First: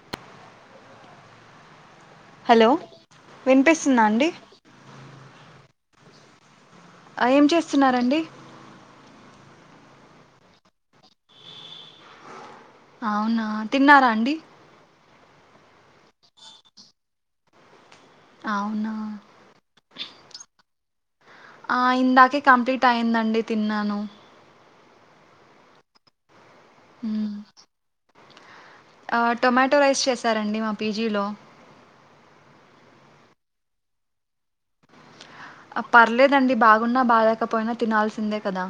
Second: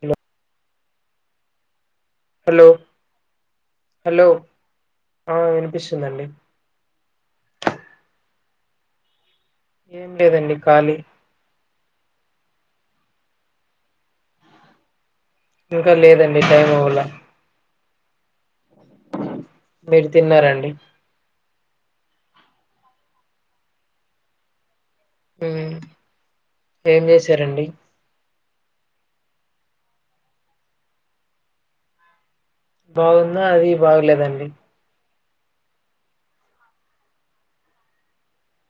Hello hello వినిపిస్తుందా అండి పిస్తుందండి ఆ ఏం చేస్తున్నారండి ఏం లేదండి కాలి అవునా తిన్నారా అండి ఇంకా లేదండి టైం అవలే అవునా మీరు తిన్నారండి ఆ ఇందాకే కంప్లీట్ అయియందండి తిన్నాను ఉ ఏం మ్మ్. చేశారండి టొమాటో రైస్ చేసారండి మా పీజీలో బాగుందా అది బాగలేదండి పర్లేదండి బాగున్నా బాలేేకపోయినా తినాల్సిందే కదా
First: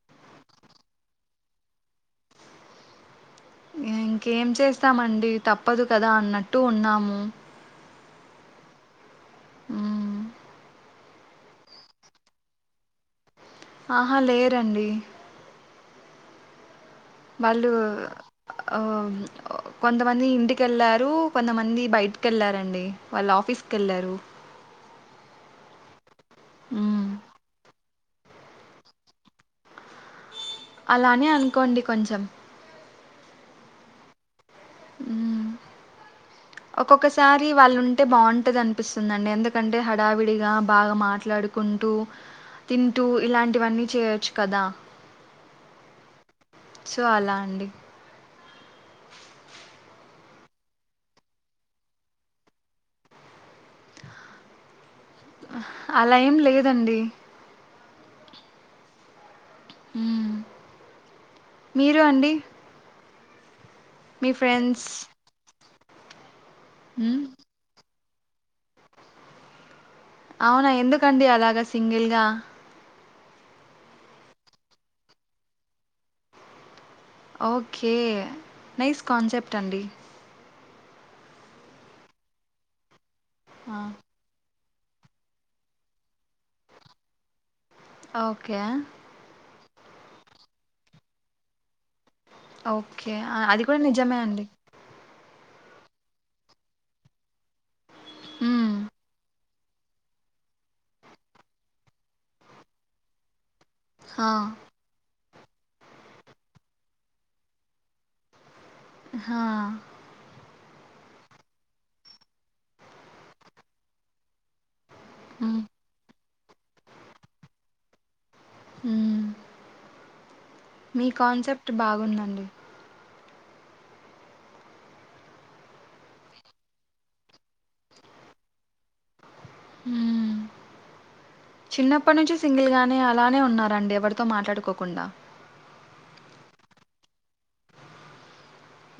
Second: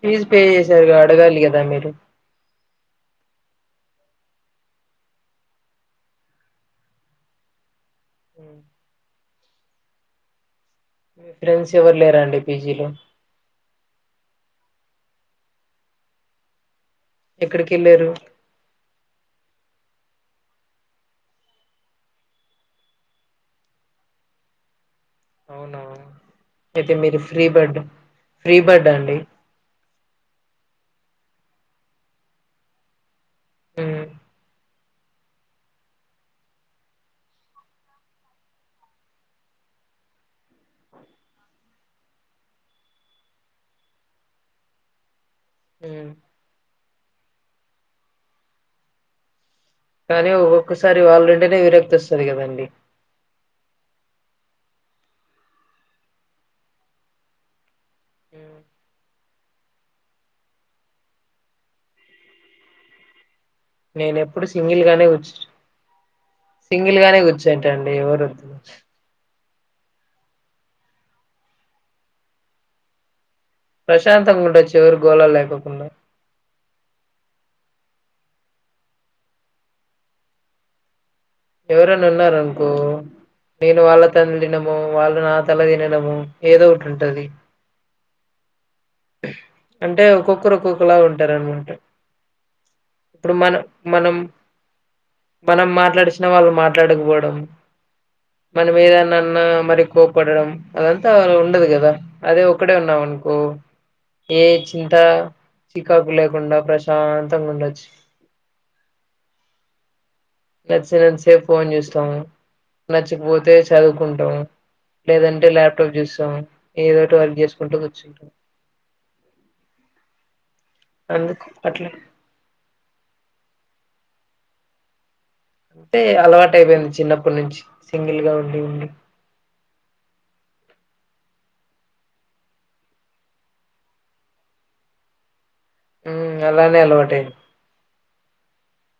ఫీజు పే చేశారు కదా అడగాలి కదా మీరు ఇంకేం చేస్తామండి తప్పదు కదా అన్నట్టు ఉన్నాము ఉ ఉ మీ ఫ్రెండ్స్ ఎవరు లేరాండి పీజీలో ఆహా లేరండి వాళ్ళు ఎక్కడికి వెళ్ళారు ఆ కొంతమంది ఇంటిక వెళ్ళారు కొంతమంది బయటకి వెళ్ళారండి వాళ్ళ ఆఫీస్కి వెళ్ళారు అవునావు ఏతే మ్మ్. మీరు ఫ్రీ బర్డ్ ఫ్రీ బర్డ్ అండి అలానే అనుకోండి కొంచెం ఉ ఉ ఒక్కొక్కసారి వాళ్ళు ఉంటే బాగుంటది అనిపిస్తుందిండి ఎందుకంటే హడావిడిగా బాగా మాట్లాడుకుంటూ తింటూ ఇలాంటివన్నీ చేయొచ్చు కదా ఊ సో అలా అండి కానీ ఒక్కొక్కసారి వాళ్ళంటేనే విరక్తి వస్తాది కదండి. అలా ఏం లేదండి [inaudible] మ్ మీరు అండి. నేన మీ ఎప్పుడు సింగిల్ ఫ్రెండ్స్? గానే కూర్చుంట సింగిల్ గానే హ్మ్. కూర్చుంటండి. ఎవరు అవునా ఎందుకండి అలాగా సింగిల్గా ప్రశాంతంగా ఉండచ్చు. ఎవరి గోళలు లేకుండా ఓకే. నైస్ కాన్సెప్ట్ అండి. ఎవరన్నా ఉన్నారనుకో ఆ! నేను వాళ్ళతోనేం తినను. వాళ్ళు నా తల తినడము ఏదో ఒటి ఉంటది ఓకే అంటే ఒక్కొక్కరు ఒక్కొకలా ఉంటారనమాట ఓకే ఇప్పుడు మనం అది కూడా మనం నిజమే అండి మనం మాట్లాడేస్ నా వాళ్ళు మాట్లాడకపోవడం హ్మ్. మనమెదనా అన్న మరి కోపడడం అదంతా ఉండదు కదా అదే ఒక్కడే ఉన్నాం అనుకో ఆ! ఏ చింత చికాకు లేకుండా ప్రశాంతంగా వుండొచ్చు హా [unintelligible] నేనెంత సేప్ ఫోన్ చేస్తాం నచ్చకపోతే చదువుకుంటాం లేదంటే హ్మ్. ల్యాప్టాప్ చూస్తాం ఏదో ఒటిఅర్క్ చేసుకుంటూ కూర్చ్చు ఉమ్ మీ అందుకు కాన్సెప్ట్ అట్లా బాగుందండి అంటే అలవాటు అయిపోయింది చిన్నప్పటినుంచి సింగిల్ గా ఉండి ఉండి హు చిన్నప్పటి నుంచి సింగిల్ గానే అలానే ఉన్నారండి ఎవరితో మాట్లాడుకోకుండా హ్మ్ అలానే అలవాట్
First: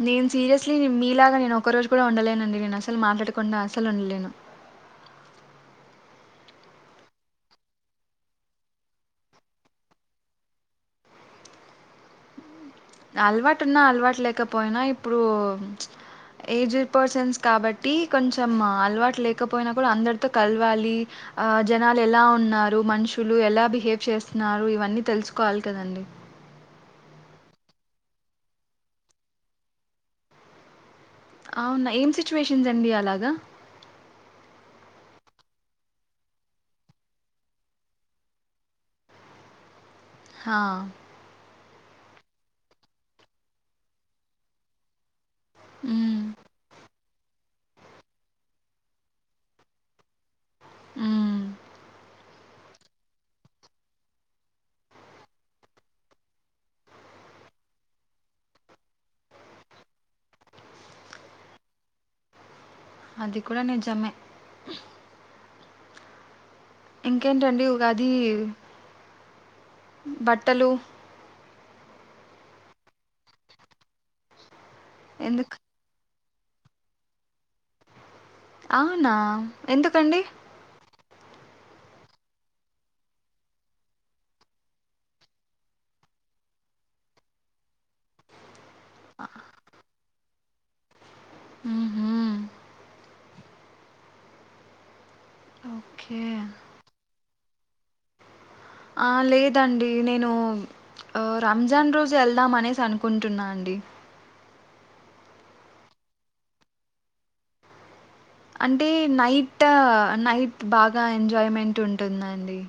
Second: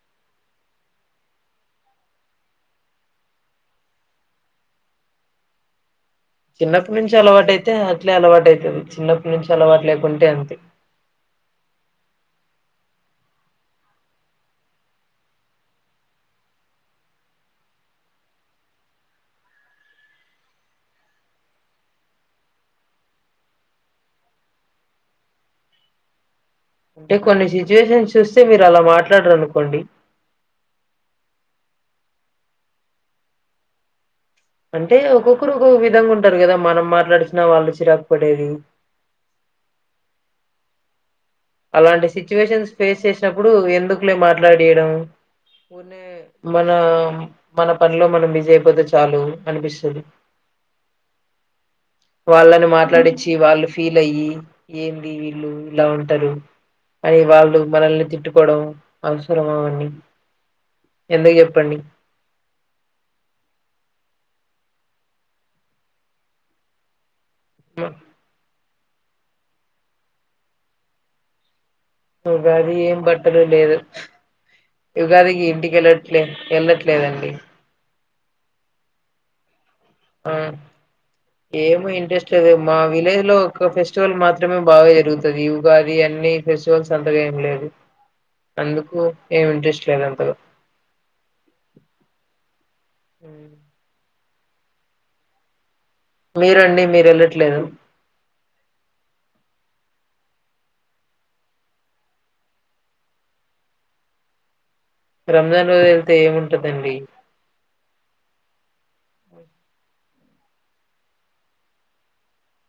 నేను సీరియస్లీ మీలాగా నేను ఒక్క రోజు కూడా ఉండలేనండి నేను అసలు మాట్లాడకుండా అసలు ఉండలేను చిన్నప్పటి నుంచి అలవాటయితే అట్లే అలవాట అవుతుంది చిన్నప్పటి నుంచి అలవాటు లేకుంటే అంతే అలవాటు ఉన్నా అలవాటు లేకపోయినా ఇప్పుడు చ్ ఏజ్డ్ పర్సన్స్ కాబట్టి కొంచెం అలవాటు లేకపోయినా కూడా అందరితో కలవాలి జనాలు ఎలా ఉన్నారు మనుషులు ఎలా బిహేవ్ చేస్తున్నారు ఇవన్నీ తెలుసుకోవాలి కదండి అంటే కొన్ని సిచ్యువేషన్స్ చూస్తే మీరు అలా మాట్లాడరు అనుకోండి అవునా ఏం సిచ్యువేషన్స్ అండి అలాగా అంటే ఒక్కొక్కరు ఒక్కొక్క విధంగా ఉంటారు కదా మనం మాట్లాడిచిన వాళ్ళు చిరాకు పడేది హా అలాంటి సిచ్యువేషన్స్ ఫేస్ చేసినప్పుడు ఎందుకులే మాట్లాడియడం ఉన్న మ్మ్, మన మన పనిలో మనం బిజీ అయిపోతాం అయిపోతే చాలు అనిపిస్తుంది ఉ వాళ్ళని మాట్లాడిచ్చి వాళ్ళు ఫీల్ అయ్యి ఏంది వీళ్ళు ఇలా ఉంటారు అని వాళ్ళు మనల్ని తిట్టుకోడం అవసరమా అండి ఎందుకు చెప్పండి అది కూడ నిజమే ఇంకేంటండి ఉగాది బట్టలు ఉగాది ఏం బట్టలు లేదు ఉగాదికి ఎందుకు ఇంటికి వెళ్లడం లేదు వెళ్ళట్లేదండి అవునా ఎందుకండి ఆ ఏమో ఇంట్రెస్ట్ లేదు మా విలేజ్ లో ఒక ఫెస్టివల్ మాత్రమే బాగా జరుగుతది ఉగాది అన్ని ఫెస్టివల్స్ అంతగా ఏం లేదు అందుకు ఏమి ఇంట్రెస్ట్ లేదు అసలు ఉ హు ఉ ఓకే మీరండి మీరు వెళ్లట్లేదా లేదండి ఆ లేదండి నేను రంజాన్ రోజు వెళ్దాము అనేసి అనుకుంటున్నా అండి రంజాన్ రోజు ఎళ్తే ఏముంటందండి అంటే నైట్ నైట్ బాగా ఎంజాయ్మెంట్ ఉంటుందండి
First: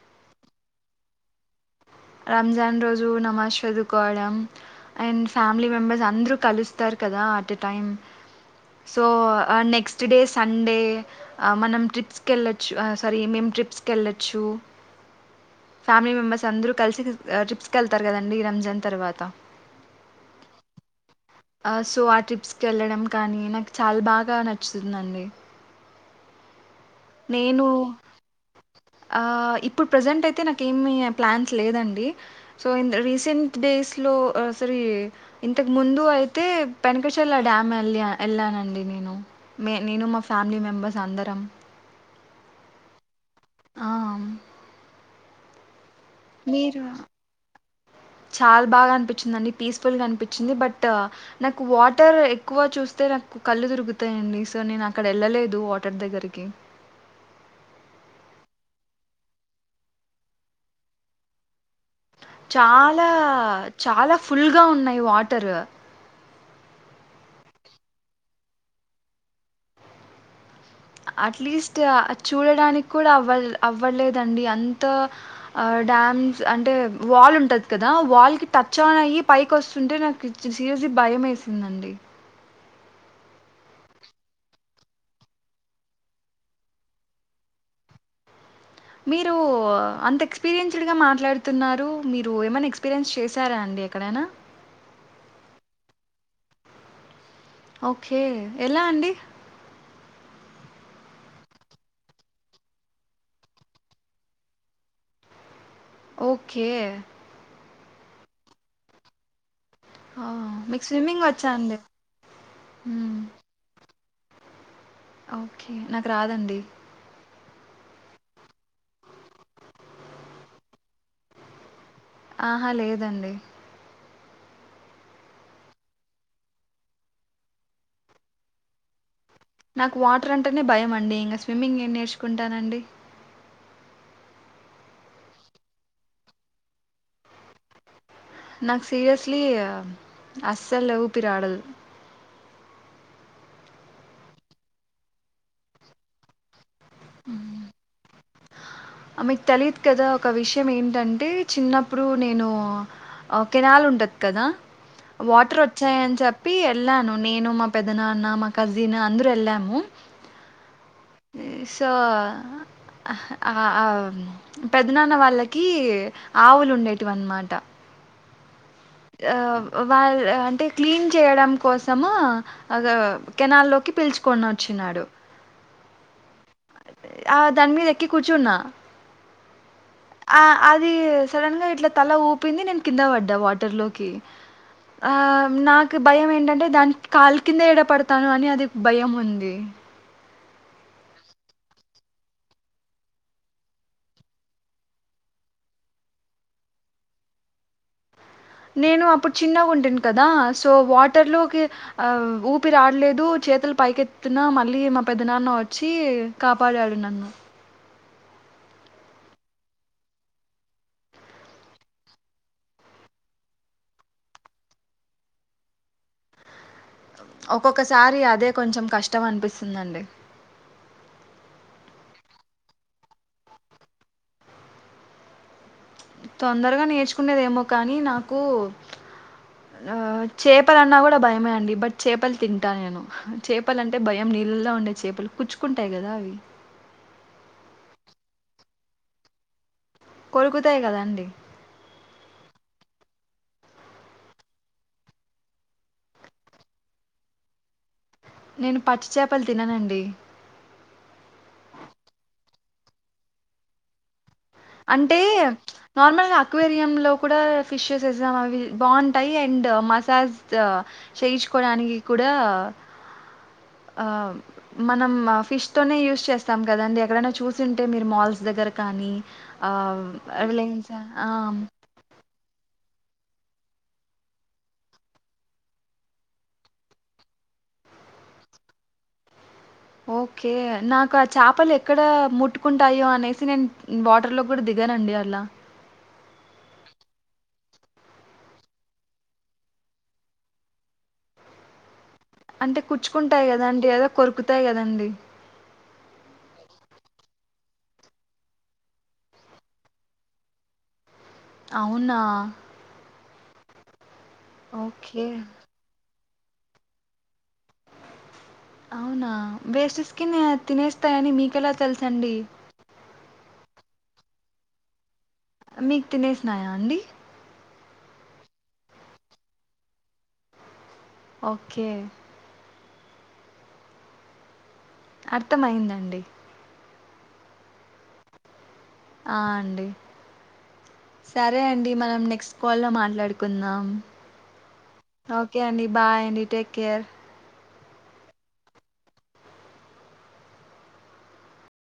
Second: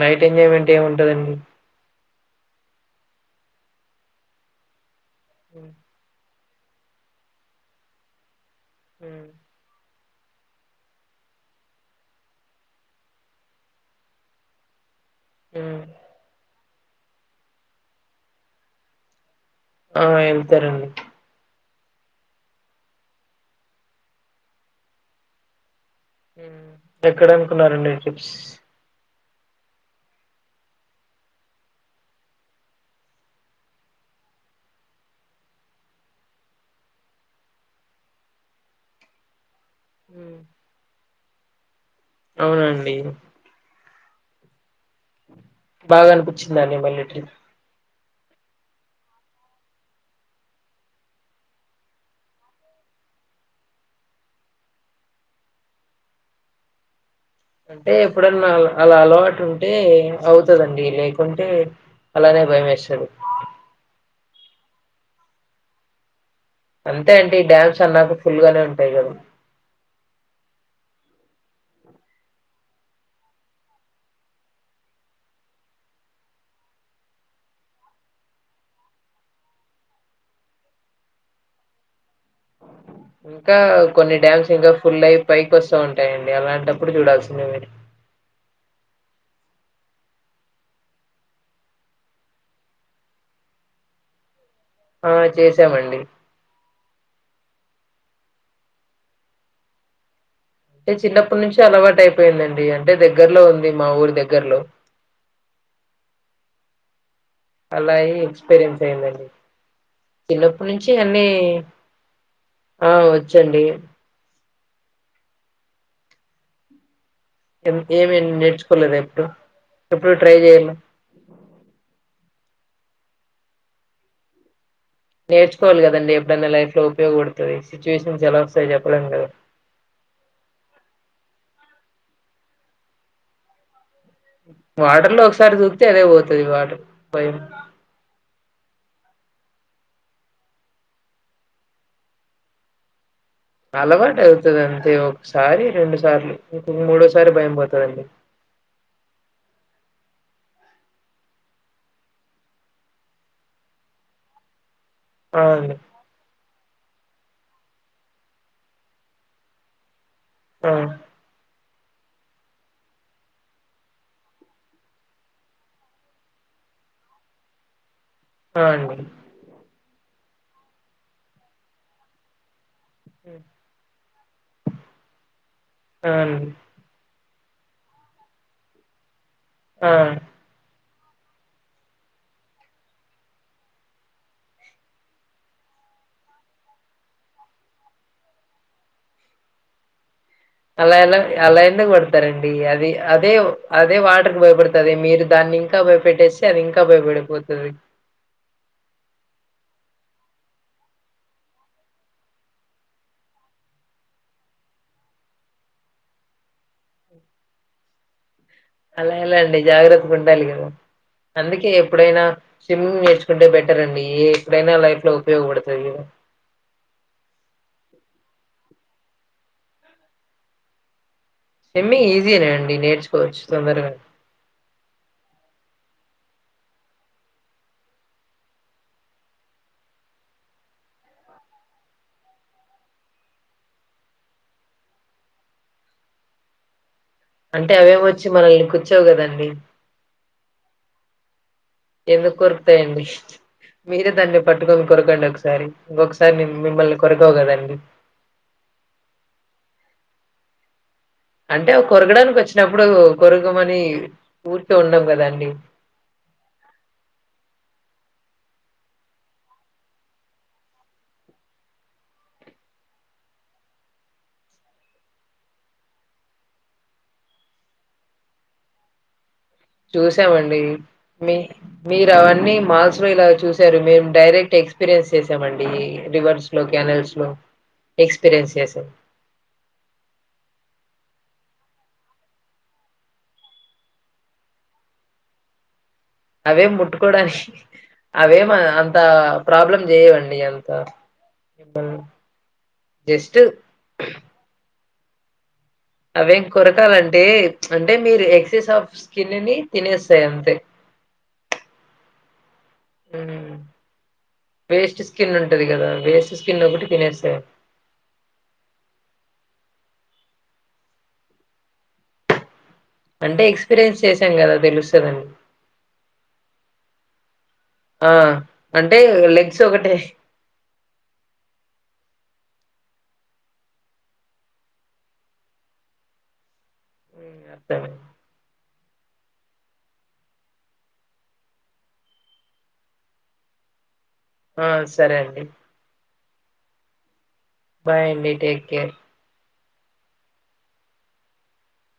నైట్ ఎంజాయ్మెంట్ ఏం ఉంటదండి రంజాన్ రోజు నమాజ్ చదుకోవడం అండ్ ఫ్యామిలీ ఉమ్, మెంబర్స్ అందరూ కలుస్తారు కదా at a time so um, ఆ నెక్స్ట్ స్టడే సండే మనం ట్రిప్స్ కెళ్ళొచ్చు ఆ సారీ మేము ట్రిప్స్ కెళ్ళొచ్చు ఉమ్. ఫ్యామిలీ మెంబర్స్ అందరు కలిసి ట్రిప్స్ కెళ్తారు కదండి రంజాన్ తర్వాత ఆ ఎళ్తారండి సో ఆ ట్రిప్స్కి కెళ్ళడం కానీ నాకు చాలా బాగా నచ్చుతుందండి హ్మ ఎక్కడ నేను అనుకున్నారండి ట్రిప్స్ ఆ ఇప్పుడు ప్రజెంట్ అయితే నాకు ఏమీ ప్లాన్స్ లేదండి సో రీసెంట్ డేస్లో ఆ సారీ ఇంతకు ముందు అయితే పెనకషర్ల డ్యామ్ వెళ్ వేళ్ళానండి నేను మే నేను మా ఉమ్, ఫ్యామిలీ మెంబర్స్ సందరం అవునండి ఆ, బాగా అనిపిచ్చిందా అండి మీరు మళ్ళెట్రీ చాలా బాగా అనిపించింది అండి పీస్ ఫుల్ గా అనిపించింది బట్ నాకు వాటర్ ఎక్కువ చూస్తే నాకు కళ్ళు తిరుగుతాయండి సో నేను అక్కడ వెళ్ళలేదు వాటర్ దగ్గరికి అంటే ఎప్పుడన్నా అలా అలవాటు ఉంటే అవుతా దండి లేకుంటే అలానే భయం చాలా వేస్తది చాలా ఫుల్గా ఉన్నాయి వాటర్ అంతే అండి ఈ డ్యామ్స్ అన్నాకు ఫుల్గానే ఉంటాయి కదా అట్లీస్ట్ చూడడానికి కూడా అవల్ అవ్వలేదండి అంతా డ్యామ్స్ అంటే వాల్ ఉంటాది కదా వాల్ కి టచ్ ఆన్ అయి పైకి వస్తుంటే నాకు సీరియస్లీ భయం వేసిందండి ఇంకా కొన్ని డ్యామ్స్ ఇంకా ఫుల్ అయి పైకి వస్తా ఉంటాయండి అలాంటప్పుడు చూడాల్సింది మీరు మీరు అంత ఎక్స్పీరియన్స్డ్గా మాట్లాడుతున్నారు మీరు ఏమైనా ఎక్స్పీరియన్స్ చేశారా అండి ఎక్కడైనా ఆ చేసామండి ఓకే ఎలా అండి అంటే చిన్నప్పటి నుంచి అలవాటు అయిపోయిందండి అంటే దగ్గర్లో ఉంది మా ఊరి దగ్గర్లో ఓకే అలా యే ఎక్స్పీరియన్స్ అయ్యిందండి ఆ! చిన్నప్పటి మీకు నుంచి స్విమ్మింగ్ అన్నీ వచ్చా అండి? ఆ హ్మ్. వచ్చండి ఓకే నాకు రాదండి ఏమండీ నేర్చుకోలేద ఎప్పుడు ఎప్పుడు ట్రై చేయాల ఆహా లేదండి నేర్చుకోవాలి కదండి ఎప్పుడైనా లైఫ్ లో ఉపయోగపడుతుంది సిట్యువేషన్ ఎలా వస్తాయి చెప్పడానికి కదా నాకు వాటర్ అంటేనే భయం అండి ఇంకా స్విమ్మింగ్ ఏం నేర్చుకుంటానండి వాటర్ లో ఒకసారి దూకితే అదే పోతాది వాటర్ భయం నాకు సీరియస్లీ అస్సలు ఊపిర ఆడదు అలవాటు అవుతుంది అంతే ఒకసారి రెండు సార్లు మూడోసారి భయం పోతాదండి మీకు తెలియదు కదా ఒక విషయం ఏంటంటే చిన్నప్పుడు నేను కెనాల్ ఉంటది కదా ఆ వాటర్ అండి వచ్చాయని చెప్పి వెళ్ళాను నేను మా పెద్ద నాన్న మా కజిన్ అందరు వెళ్ళాము ఆ సో ఆ పెదనాన్న వాళ్ళకి ఆవులు ఉండేటివి అన్నమాట ఆహా అండి వాళ్ళ అంటే క్లీన్ చేయడం కోసము అదే కెనాల్ లోకి పిలుచుకొని వచ్చినాడు [inaudible] ఆ దాని మీద ఎక్కి కూర్చొన్నా ఆ అది సడన్ గా ఇట్లా తల ఊపింది నేను కింద పడ్డా వాటర్ లోకి ఆ నాకు భయం ఏంటంటే దానికి కాలు కింద ఏడ పడతాను అని అది భయం ఉంది అలా ఎలా అలా ఎందుకు పడతారండి అది అదే అదే వాటర్ కి భయపడుతాది మీరు దాన్ని ఇంకా భయపెట్టేస్తే అది ఇంకా భయపడిపోతుంది నేను అప్పుడు చిన్నగా ఉంటాను కదా సో వాటర్లోకి ఊపిరి ఆడలేదు చేతులు పైకెత్తున మళ్ళీ మా పెద్ద నాన్న వచ్చి కాపాడాడు నన్ను అలా ఎలా అండి జాగ్రత్తగా ఉండాలి కదా అందుకే ఎప్పుడైనా స్విమ్మింగ్ నేర్చుకుంటే బెటర్ అండి ఏ ఎప్పుడైనా లైఫ్ లో ఉపయోగపడుతుంది కదా ఒక్కొక్కసారి అదే కొంచెం కష్టం అనిపిస్తుందండి స్విమ్ ఈజీనే అండి నేర్చుకోవచ్చు తొందరగానే తొందరగా నేర్చుకునేేదేమో కానీ నాకు ఆ చేపలన్నా కూడా భయమే అండి బట్ చేపలు తింటాను నేను చేపలు అంటే భయం నీళ్ళల్లో ఉండే చేపలు గుచ్చుకుంటాయి కదా అవి అంటే అవే వచ్చి మనల్ని గుచ్చవు కదండి కొరుకుతాయి కదాండి ఎందుకు కొరుకుతాయండి మీరే దాన్ని పట్టుకొని కొరకండి ఒకసారి ఇంకొకసారి నే మిమ్మల్ని కొరకవు కదండి నేను పచ్చి చే అంటే కొరకడానికి వచ్చినప్పుడు కొరకమని ఊరికే ఉండం అంటే గదండీ! నార్మల్ గా ఆక్వేరియంలో లో కూడా ఫిష్ నిజం అవి బాగుంటాయి అండ్ మసాజ్ చేయించుకోడానికి కూడా ఆ మనం ఫిష్ తోనే యూస్ చేస్తాం కదాండి ఎక్కడైనా చూసింటే మీరు మాల్స్ దగ్గర కానీ ఆహ్, చూసామండి రిలయన్స్ ఆ! మీ మీరు అవన్నీ మాల్స్ లో ఇలా చూసారు మేము డైరెక్ట్ ఎక్స్పీరియన్స్ చేసామండి రివర్స్ లో కెనాల్స్ లో లో ఎక్స్పీరియన్స్ చేసాం ఓకే నాకు ఆ చేపలు ఎక్కడ ముట్టుకుంటాయో అనేసి నేను వాటర్ లో కూడా దిగనండి అలా అవేం ముట్టుకోడానికి అవేం అంత ప్రాబ్లం చేయవండి అంత మిమ్మల్ని అంటే జస్ట్ కుచ్చుకుంటాయి కదా అండి అదే కొరుకుతాయి కదండి అవేం కొరకాలంటే అంటే మీరు ఎక్సెస్ ఆఫీస్ కి వెళ్లండి తినేస్తాయి అంతే అవునా ఉహు వేస్ట్ ఓకే. స్కిన్ ఉంటది కదా వేస్ట్ స్కిన్ ఒకటి తినేస్తాయి అ అవునా వేస్ట్ స్కిన్ తినేస్తాయని మీకెలా తెలుసండి అంటే ఎక్స్పీరియన్స్ చేసాం కదా తెలుస్తదండి మీకు తినేసినాయా అండి ఆ అంటే లెగ్స్ ఒకటే ఓకే అర్థంమయిందండి అతనే ఆ అండి సరే అండి మనం నెక్స్ట్ కాల్ లో మాట్లాడుకుందాం ఆ సరే ఓకే అండి బాయ్ అండి టేక్ కేర్ బాయ్ అండి టేక్ కేర్